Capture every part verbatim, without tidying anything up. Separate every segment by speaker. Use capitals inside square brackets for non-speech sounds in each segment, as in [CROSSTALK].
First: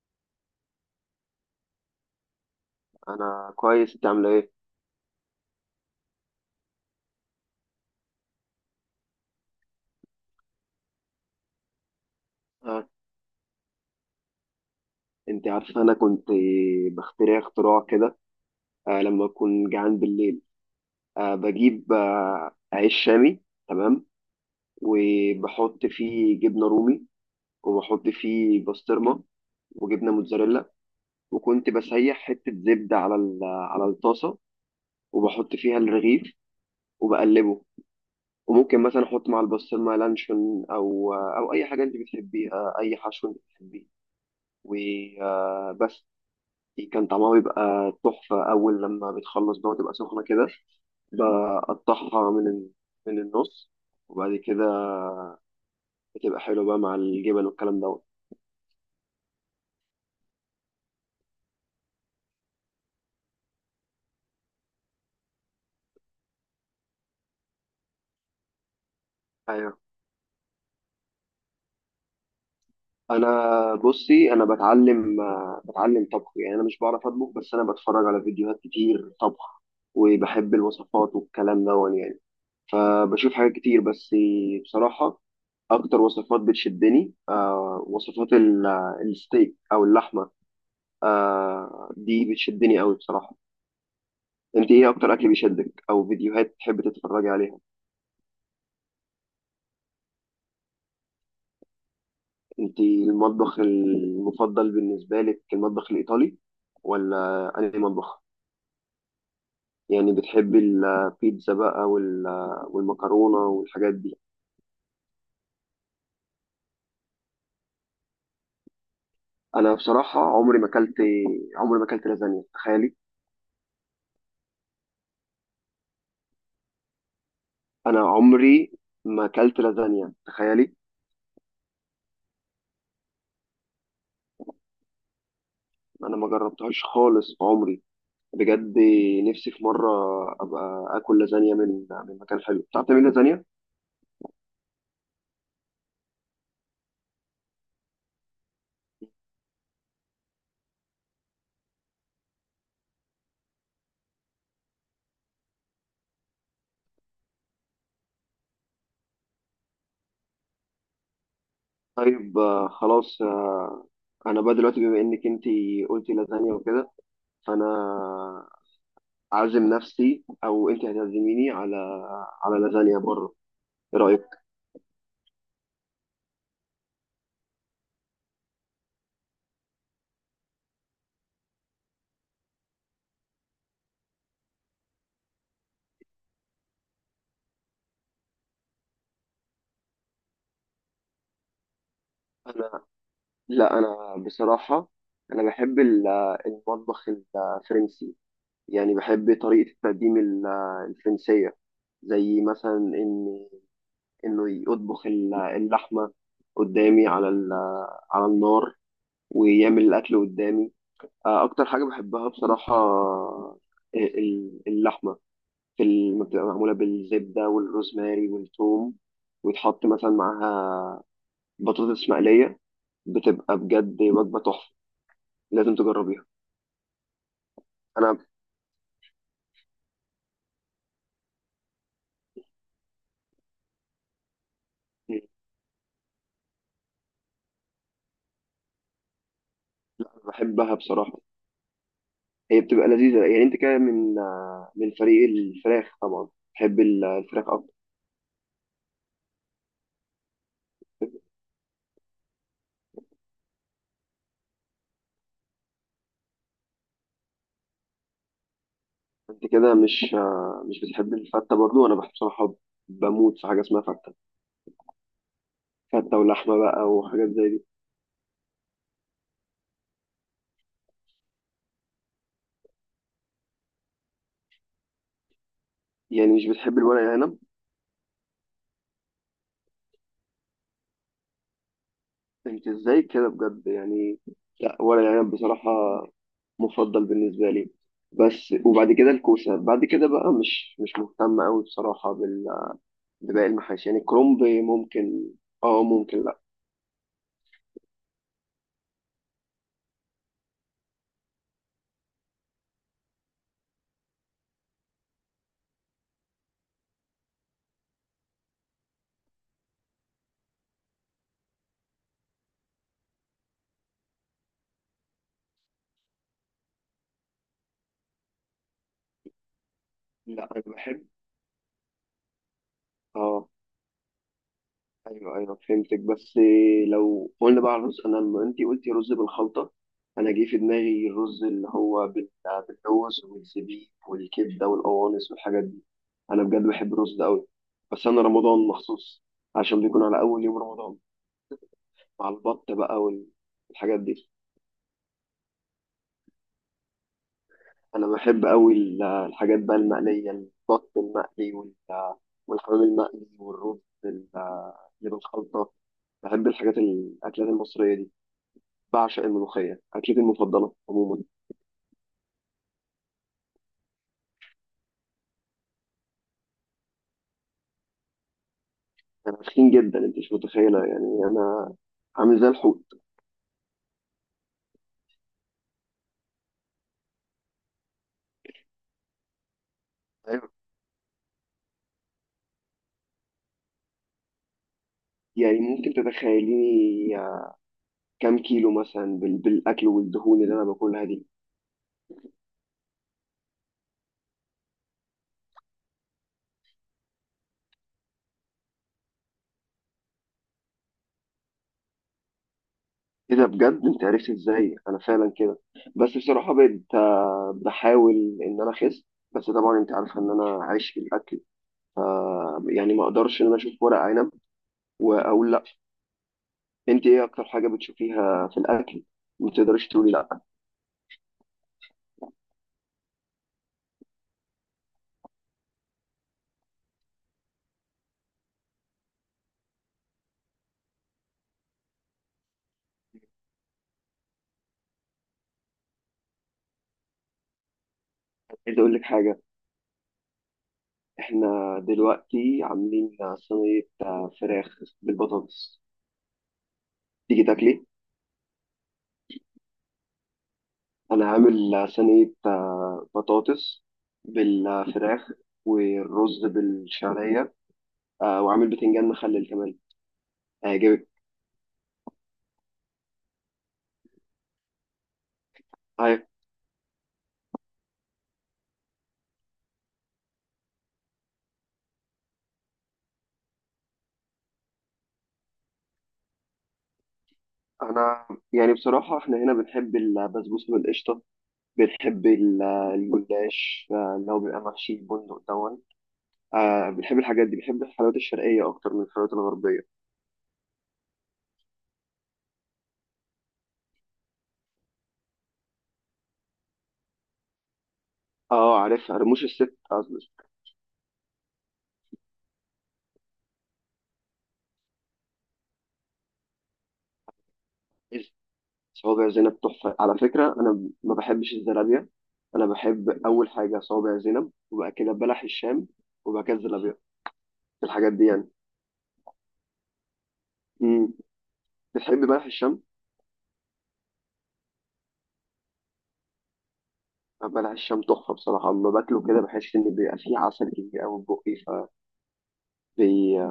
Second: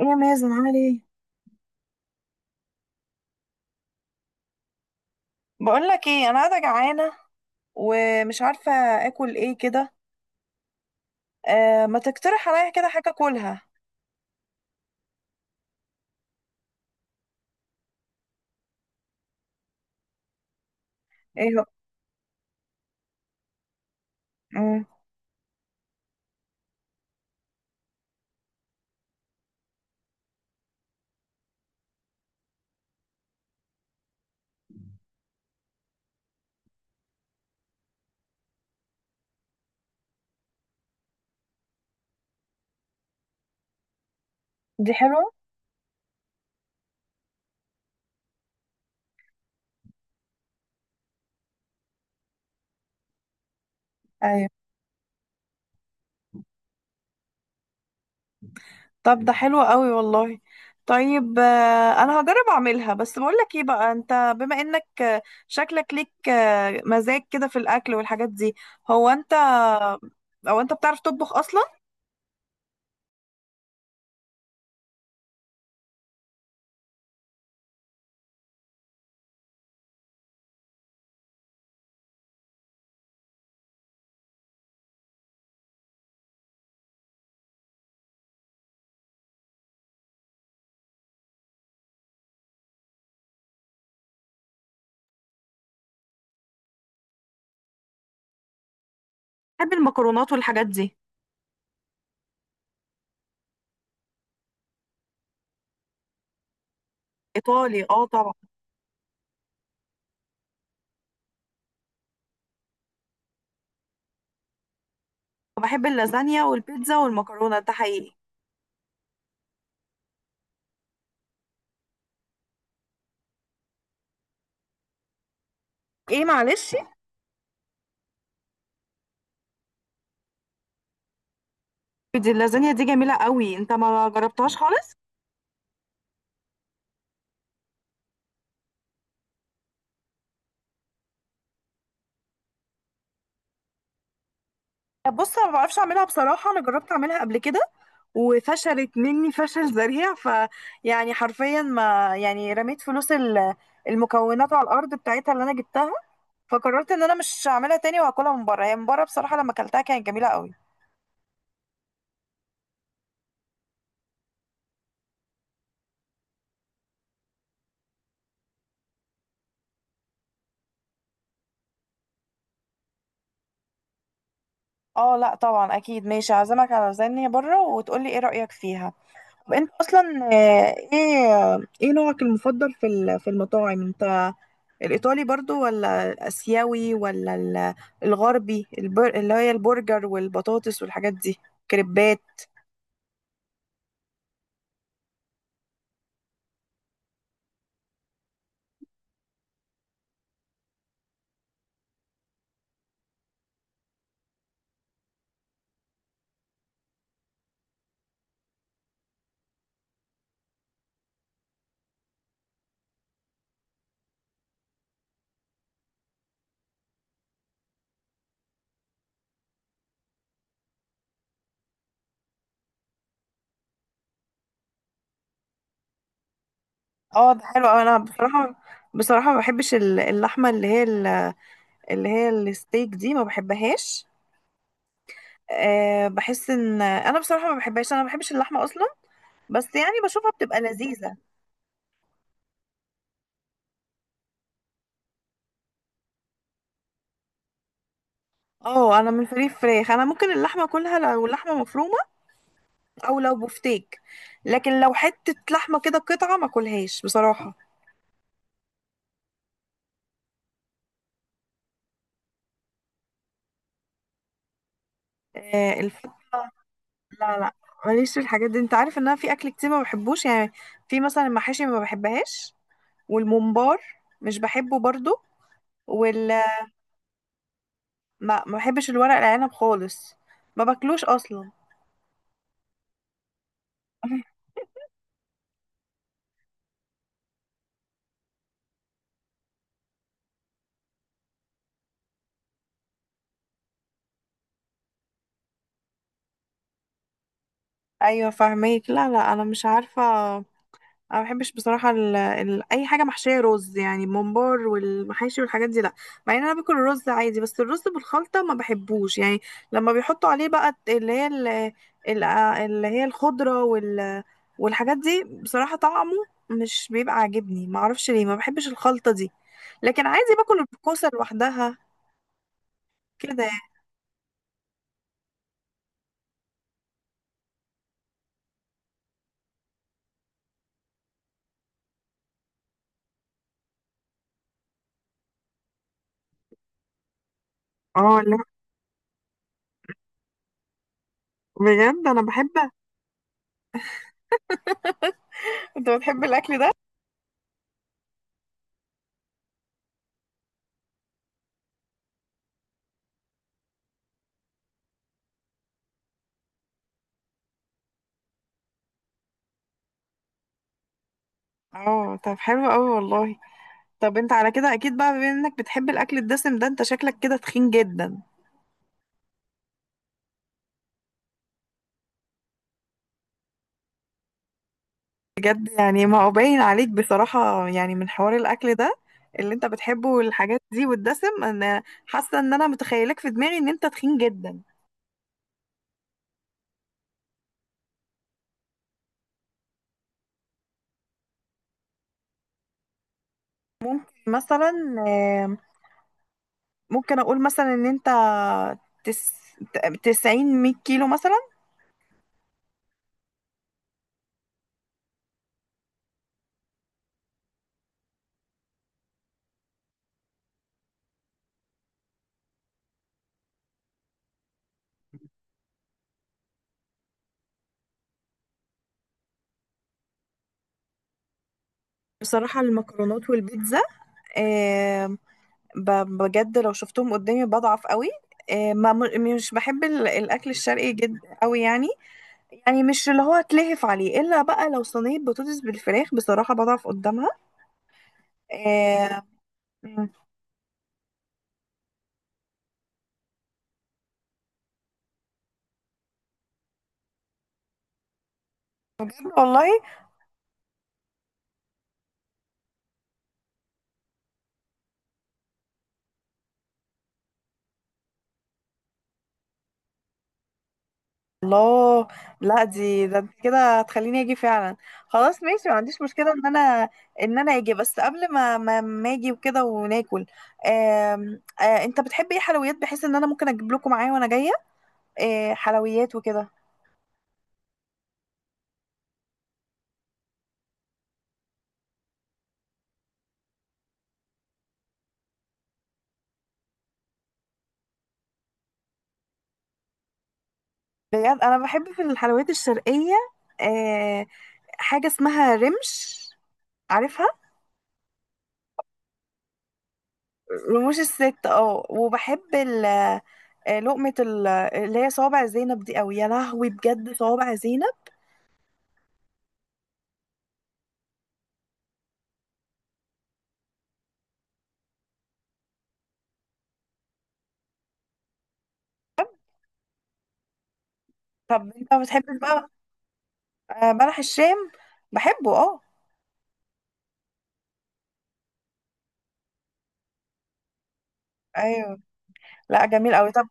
Speaker 1: يا مازن، عامل ايه؟
Speaker 2: انا كويس، انت عامله ايه؟
Speaker 1: بقول لك ايه، انا قاعده جعانه ومش عارفه اكل ايه كده. آه ما تقترح عليا كده
Speaker 2: آه.
Speaker 1: حاجه اكلها.
Speaker 2: انت عارفه، انا كنت بخترع اختراع كده آه لما اكون جعان بالليل. آه
Speaker 1: ايه هو؟
Speaker 2: بجيب آه عيش شامي. تمام.
Speaker 1: مم.
Speaker 2: وبحط فيه جبنه رومي، وبحط فيه بسطرمه، وجبنه موتزاريلا. وكنت بسيح حته زبده على ال- على الطاسه وبحط فيها الرغيف وبقلبه. وممكن مثلا احط مع البسطرمه لانشون او آه، او اي حاجه انت بتحبيها، اي حشو انت بتحبيه.
Speaker 1: دي حلوه.
Speaker 2: وبس. كان طعمها بيبقى تحفة أول لما بتخلص بقى وتبقى سخنة كده. بقطعها من ال- من النص، وبعد
Speaker 1: ايوه،
Speaker 2: كده بتبقى حلوة بقى مع الجبن والكلام دوت.
Speaker 1: طب ده حلو قوي والله. طيب، آه انا هجرب اعملها. بس بقول لك ايه بقى، انت بما انك آه، شكلك ليك آه، مزاج كده في الاكل والحاجات دي. هو انت،
Speaker 2: أيوه.
Speaker 1: او انت بتعرف تطبخ اصلا؟
Speaker 2: أنا بصي، أنا بتعلم آه، بتعلم طبخ. يعني أنا مش بعرف أطبخ بس أنا بتفرج على فيديوهات كتير طبخ. وبحب الوصفات والكلام دوت يعني. آه، بشوف حاجات كتير بس بصراحة. أكتر وصفات بتشدني آه، وصفات ال- الستيك أو اللحمة. آه، دي بتشدني أوي بصراحة. انت ايه اكتر اكل بيشدك او فيديوهات تحب تتفرجي عليها؟
Speaker 1: بحب المكرونات والحاجات دي.
Speaker 2: انت المطبخ المفضل بالنسبه لك المطبخ الايطالي، ولا انهي
Speaker 1: ايطالي، اه
Speaker 2: مطبخ؟
Speaker 1: طبعا.
Speaker 2: يعني بتحبي البيتزا بقى وال- والمكرونه والحاجات دي؟
Speaker 1: بحب اللازانيا والبيتزا والمكرونه ده حقيقي.
Speaker 2: انا بصراحه، عمري ما اكلت عمري ما اكلت لازانيا تخيلي.
Speaker 1: ايه معلش.
Speaker 2: انا عمري ما اكلت لازانيا تخيلي.
Speaker 1: دي اللازانيا دي جميلة قوي، انت ما جربتهاش خالص؟
Speaker 2: انا ما جربتهاش خالص في عمري بجد. نفسي في مره ابقى اكل لازانيا من من مكان حلو. بتعرف تعملي لازانيا؟
Speaker 1: بص، انا ما بعرفش اعملها بصراحه. انا جربت اعملها قبل كده وفشلت مني فشل ذريع، ف يعني حرفيا ما يعني رميت فلوس ال- المكونات على الارض بتاعتها اللي انا جبتها. فقررت ان انا مش هعملها تاني واكلها من بره. هي من بره بصراحه لما اكلتها كانت جميله قوي.
Speaker 2: طيب، آه، خلاص. آه، انا بقى دلوقتي، بما انك انت قلتي لازانيا وكده، فانا عازم نفسي او انت هتعزميني على على لازانيا بره. ايه رايك؟
Speaker 1: اه، لا طبعا، اكيد ماشي. هعزمك على لازانيا بره وتقولي ايه رايك فيها. طب انت اصلا، آه، ايه آه، ايه نوعك المفضل في ال- في المطاعم؟ انت الإيطالي برضو، ولا الآسيوي، ولا ال- الغربي، البر... اللي هي البرجر والبطاطس والحاجات دي؟ كريبات.
Speaker 2: انا لا، انا بصراحه انا بحب ال- المطبخ الفرنسي. يعني بحب طريقه التقديم ال- الفرنسيه. زي مثلا ان انه يطبخ ال- اللحمه قدامي على ال- على النار ويعمل الاكل قدامي. آه، اكتر حاجه بحبها بصراحه، آه، ال- اللحمه في الم- بتبقى معموله بالزبده والروزماري والثوم، ويتحط مثلا معاها بطاطس مقليه. بتبقى بجد وجبه تحفه، لازم تجربيها.
Speaker 1: اه ده حلو أوي. انا
Speaker 2: انا
Speaker 1: بصراحة بصراحة ما بحبش ال- اللحمة، اللي هي ال- اللي هي الستيك دي، ما بحبهاش. أه، بحس ان انا بصراحة ما بحبهاش، انا ما بحبش اللحمة اصلا. بس يعني بشوفها بتبقى
Speaker 2: بحبها
Speaker 1: لذيذة.
Speaker 2: بصراحه، هي بتبقى لذيذه. يعني انت كده من آه، من فريق الفراخ طبعا. بحب ال- الفراخ اكتر.
Speaker 1: اه، انا من فريق فراخ. انا ممكن اللحمة كلها لو اللحمة مفرومة او لو بفتيك، لكن لو حتة لحمة كده قطعة ما كلهاش بصراحة.
Speaker 2: انت كده مش آه، مش بتحب الفته برضو؟ انا بحب بصراحه، بموت في حاجه اسمها فته.
Speaker 1: آه، الف-
Speaker 2: فته ولحمه بقى وحاجات
Speaker 1: لا
Speaker 2: زي
Speaker 1: لا،
Speaker 2: دي.
Speaker 1: ماليش في الحاجات دي. انت عارف ان انا في اكل كتير ما بحبوش يعني. في مثلا المحاشي ما بحبهاش، والممبار مش بحبه برضو، وال
Speaker 2: يعني مش بتحب الورق العنب؟
Speaker 1: ما ما بحبش الورق العنب خالص، ما باكلوش اصلا.
Speaker 2: انت ازاي كده بجد يعني؟
Speaker 1: [LAUGHS]
Speaker 2: لا، ورق العنب بصراحة مفضل بالنسبة لي. بس وبعد كده الكوسة. بعد كده بقى مش مش مهتم قوي بصراحة بال- بباقي المحاشي. يعني كرومب ممكن. اه ممكن، لا.
Speaker 1: ايوه فاهمك. لا لا، انا مش عارفه. انا ما بحبش بصراحه ال... ال... اي حاجه محشيه رز يعني، ممبار والمحاشي والحاجات دي لا. مع ان انا باكل الرز عادي، بس الرز بالخلطه ما بحبوش يعني. لما بيحطوا عليه بقى اللي هي ال... ال... آه، اللي هي الخضره وال... والحاجات دي، بصراحه طعمه مش بيبقى عاجبني. ما اعرفش ليه ما بحبش الخلطه دي، لكن عادي
Speaker 2: لا، انا
Speaker 1: باكل
Speaker 2: بحب.
Speaker 1: الكوسه لوحدها كده
Speaker 2: اه
Speaker 1: يعني.
Speaker 2: ايوه، ايوه، فهمتك. بس لو قلنا بقى على الرز، انا لما انت قلتي رز بالخلطه، انا جه في دماغي الرز اللي هو بال- بالرز والزبيب والكبده والقوانص والحاجات دي. انا بجد بحب الرز ده قوي، بس
Speaker 1: اه
Speaker 2: انا
Speaker 1: لا،
Speaker 2: رمضان مخصوص عشان بيكون على اول يوم رمضان
Speaker 1: بجد انا
Speaker 2: مع البط
Speaker 1: بحب.
Speaker 2: بقى والحاجات دي.
Speaker 1: انت بتحب الاكل ده؟
Speaker 2: انا بحب قوي ال- الحاجات بقى المقليه: البط المقلي وال- والحمام المقلي، والرز ال- اللي بالخلطه. بحب الحاجات، الاكلات المصريه دي. بعشق الملوخية، أكلتي المفضلة عموما.
Speaker 1: اه، طب حلو قوي والله. طب انت على كده اكيد بقى، بما انك بتحب الاكل الدسم ده، انت شكلك كده تخين جدا.
Speaker 2: أنا تخين جدا أنت مش متخيلة، يعني أنا عامل زي الحوت.
Speaker 1: بجد يعني، ما هو باين عليك بصراحة يعني من حوار الاكل ده اللي انت بتحبه
Speaker 2: أيوة.
Speaker 1: والحاجات دي والدسم، انا حاسة ان انا متخيلك في دماغي ان انت تخين جدا.
Speaker 2: يعني ممكن تتخيليني كام كيلو مثلا بال- بالأكل والدهون اللي أنا باكلها دي.
Speaker 1: مثلا، آم، ممكن اقول مثلا ان انت تس... تسعين مية كيلو مثلا.
Speaker 2: إيه ده بجد، أنت عرفت إزاي أنا فعلا كده. بس بصراحة بقيت آه، بحاول إن أنا أخس. بس طبعا أنت عارفة إن أنا عايش في الأكل، ف يعني ما أقدرش إن أنا أشوف ورق عنب وأقول لأ. أنت إيه أكتر حاجة بتشوفيها في الأكل ما تقدريش تقولي لأ؟
Speaker 1: بصراحة المكرونات والبيتزا، آم، ب- بجد لو شفتهم قدامي بضعف قوي. آم، ما مش بحب ال- الاكل الشرقي جدا قوي يعني. يعني مش اللي هو اتلهف عليه، الا بقى لو صينيه بطاطس بالفراخ، بصراحه بضعف قدامها.
Speaker 2: عايز اقول لك
Speaker 1: آه.
Speaker 2: حاجه.
Speaker 1: مم.
Speaker 2: احنا دلوقتي عاملين صينيه آه، فراخ بالبطاطس. تيجي تاكلي؟
Speaker 1: والله.
Speaker 2: انا عامل آه، صينيه آه، بطاطس بالفراخ والرز بالشعريه، آه، وعامل بتنجان مخلل كمان. هيعجبك.
Speaker 1: الله. لا دي، ده انت كده هتخليني اجي فعلا. خلاص ماشي، ما عنديش
Speaker 2: هاي-
Speaker 1: مشكله ان انا ان انا اجي. بس قبل ما ما, ما اجي وكده وناكل، آم، آه انت بتحب ايه حلويات بحيث ان انا ممكن اجيب لكم معايا وانا جايه؟ آه حلويات وكده.
Speaker 2: انا يعني بصراحه احنا هنا بنحب البسبوسه بالقشطه. بتحبي ال- الجلاش، آه، اللي هو بيبقى محشي البندق دون؟ آه، بتحبي الحاجات دي؟ بتحبي الحلويات الشرقية أكتر من الحلويات الغربية؟
Speaker 1: بجد انا بحب في الحلويات الشرقيه، آه، حاجه اسمها رمش، عارفها؟
Speaker 2: اه، عارفها، رموش الست قصدي.
Speaker 1: رموش الست، اه. وبحب ال آه، لقمة ال- اللي هي صوابع زينب دي قوي. يا لهوي بجد، صوابع زينب.
Speaker 2: صوابع زينب تحفة على فكرة. أنا ما بحبش الزلابية. أنا بحب أول حاجة صوابع زينب، وبعد كده بلح الشام، وبعد كده الزلابية. الحاجات دي يعني. مم.
Speaker 1: طب انت ما
Speaker 2: بتحبي
Speaker 1: بتحبش
Speaker 2: بلح
Speaker 1: بقى
Speaker 2: الشام؟
Speaker 1: آه، بلح الشام؟ بحبه اه.
Speaker 2: آه، بلح الشام تحفة بصراحة. أما باكله كده بحس إن بيبقى فيه عسل كتير أوي في بقي، ف
Speaker 1: ايوه لا، جميل قوي. طب،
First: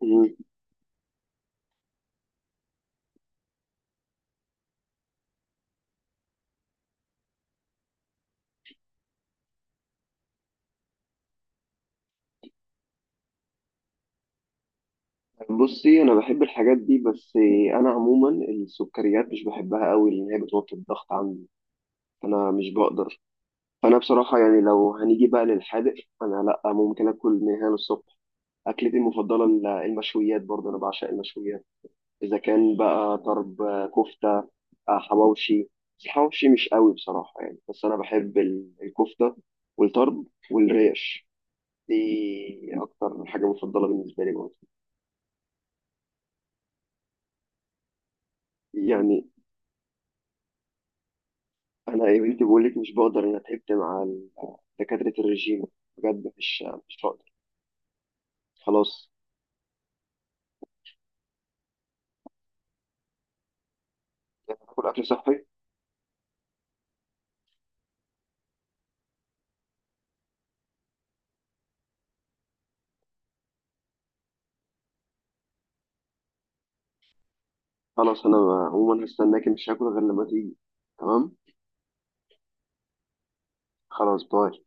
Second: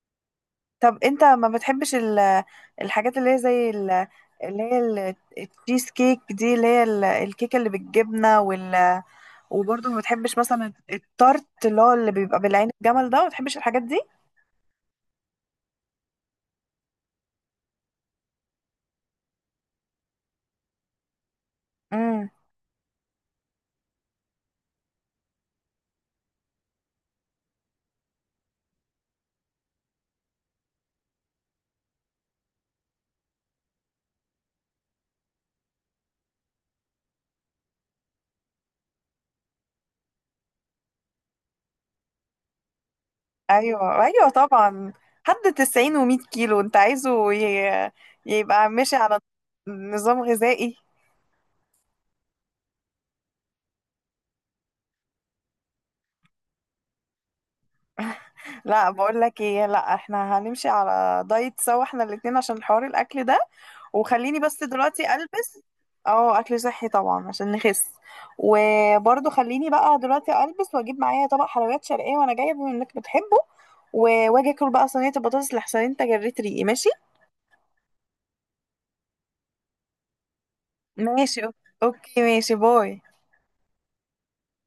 Speaker 2: بي...
Speaker 1: طب انت ما بتحبش ال- الحاجات اللي هي زي ال- اللي هي ال- التشيز كيك دي، اللي هي ال- الكيكة اللي بالجبنة وال... وبرضه ما بتحبش مثلا التارت اللي هو اللي بيبقى بالعين الجمل ده، ما بتحبش الحاجات
Speaker 2: بصي، انا بحب الحاجات دي بس. انا عموما السكريات مش بحبها قوي لان هي بتوطي الضغط عندي،
Speaker 1: دي؟
Speaker 2: فانا مش بقدر. فانا بصراحه يعني، لو هنيجي بقى للحادق، انا لا ممكن اكل من هنا للصبح. اكلتي المفضله ال- المشويات برضه. انا بعشق المشويات. اذا كان بقى طرب، آه، كفته، آه، حواوشي. بس الحواوشي مش قوي بصراحه يعني. بس انا بحب ال- الكفته والطرب والريش. دي اكتر حاجه مفضله
Speaker 1: ايوه
Speaker 2: بالنسبه
Speaker 1: ايوه
Speaker 2: لي برضه.
Speaker 1: طبعا. حد تسعين و100 كيلو انت عايزه ي- يبقى ماشي على
Speaker 2: يعني
Speaker 1: نظام غذائي.
Speaker 2: انا يا بنتي بقول لك مش بقدر. انا تعبت مع ال- دكاتره الرجيم بجد، مش مش بقدر.
Speaker 1: لا،
Speaker 2: خلاص
Speaker 1: بقول لك ايه، لا احنا هنمشي على دايت سوا احنا الاتنين عشان حوار الاكل ده. وخليني بس
Speaker 2: هاكل اكل
Speaker 1: دلوقتي
Speaker 2: صحي.
Speaker 1: البس. اه، اكل صحي طبعا عشان نخس. وبرضه خليني بقى دلوقتي البس واجيب معايا طبق حلويات شرقيه وانا جايه بما انك بتحبه. و- واجي اكل بقى صينيه البطاطس لحسن انت جريت ريقي. ماشي
Speaker 2: خلاص. انا عموما هستناك، مش هاكل غير لما تيجي. تمام.
Speaker 1: ماشي أو- اوكي ماشي، باي.
Speaker 2: خلاص، باي.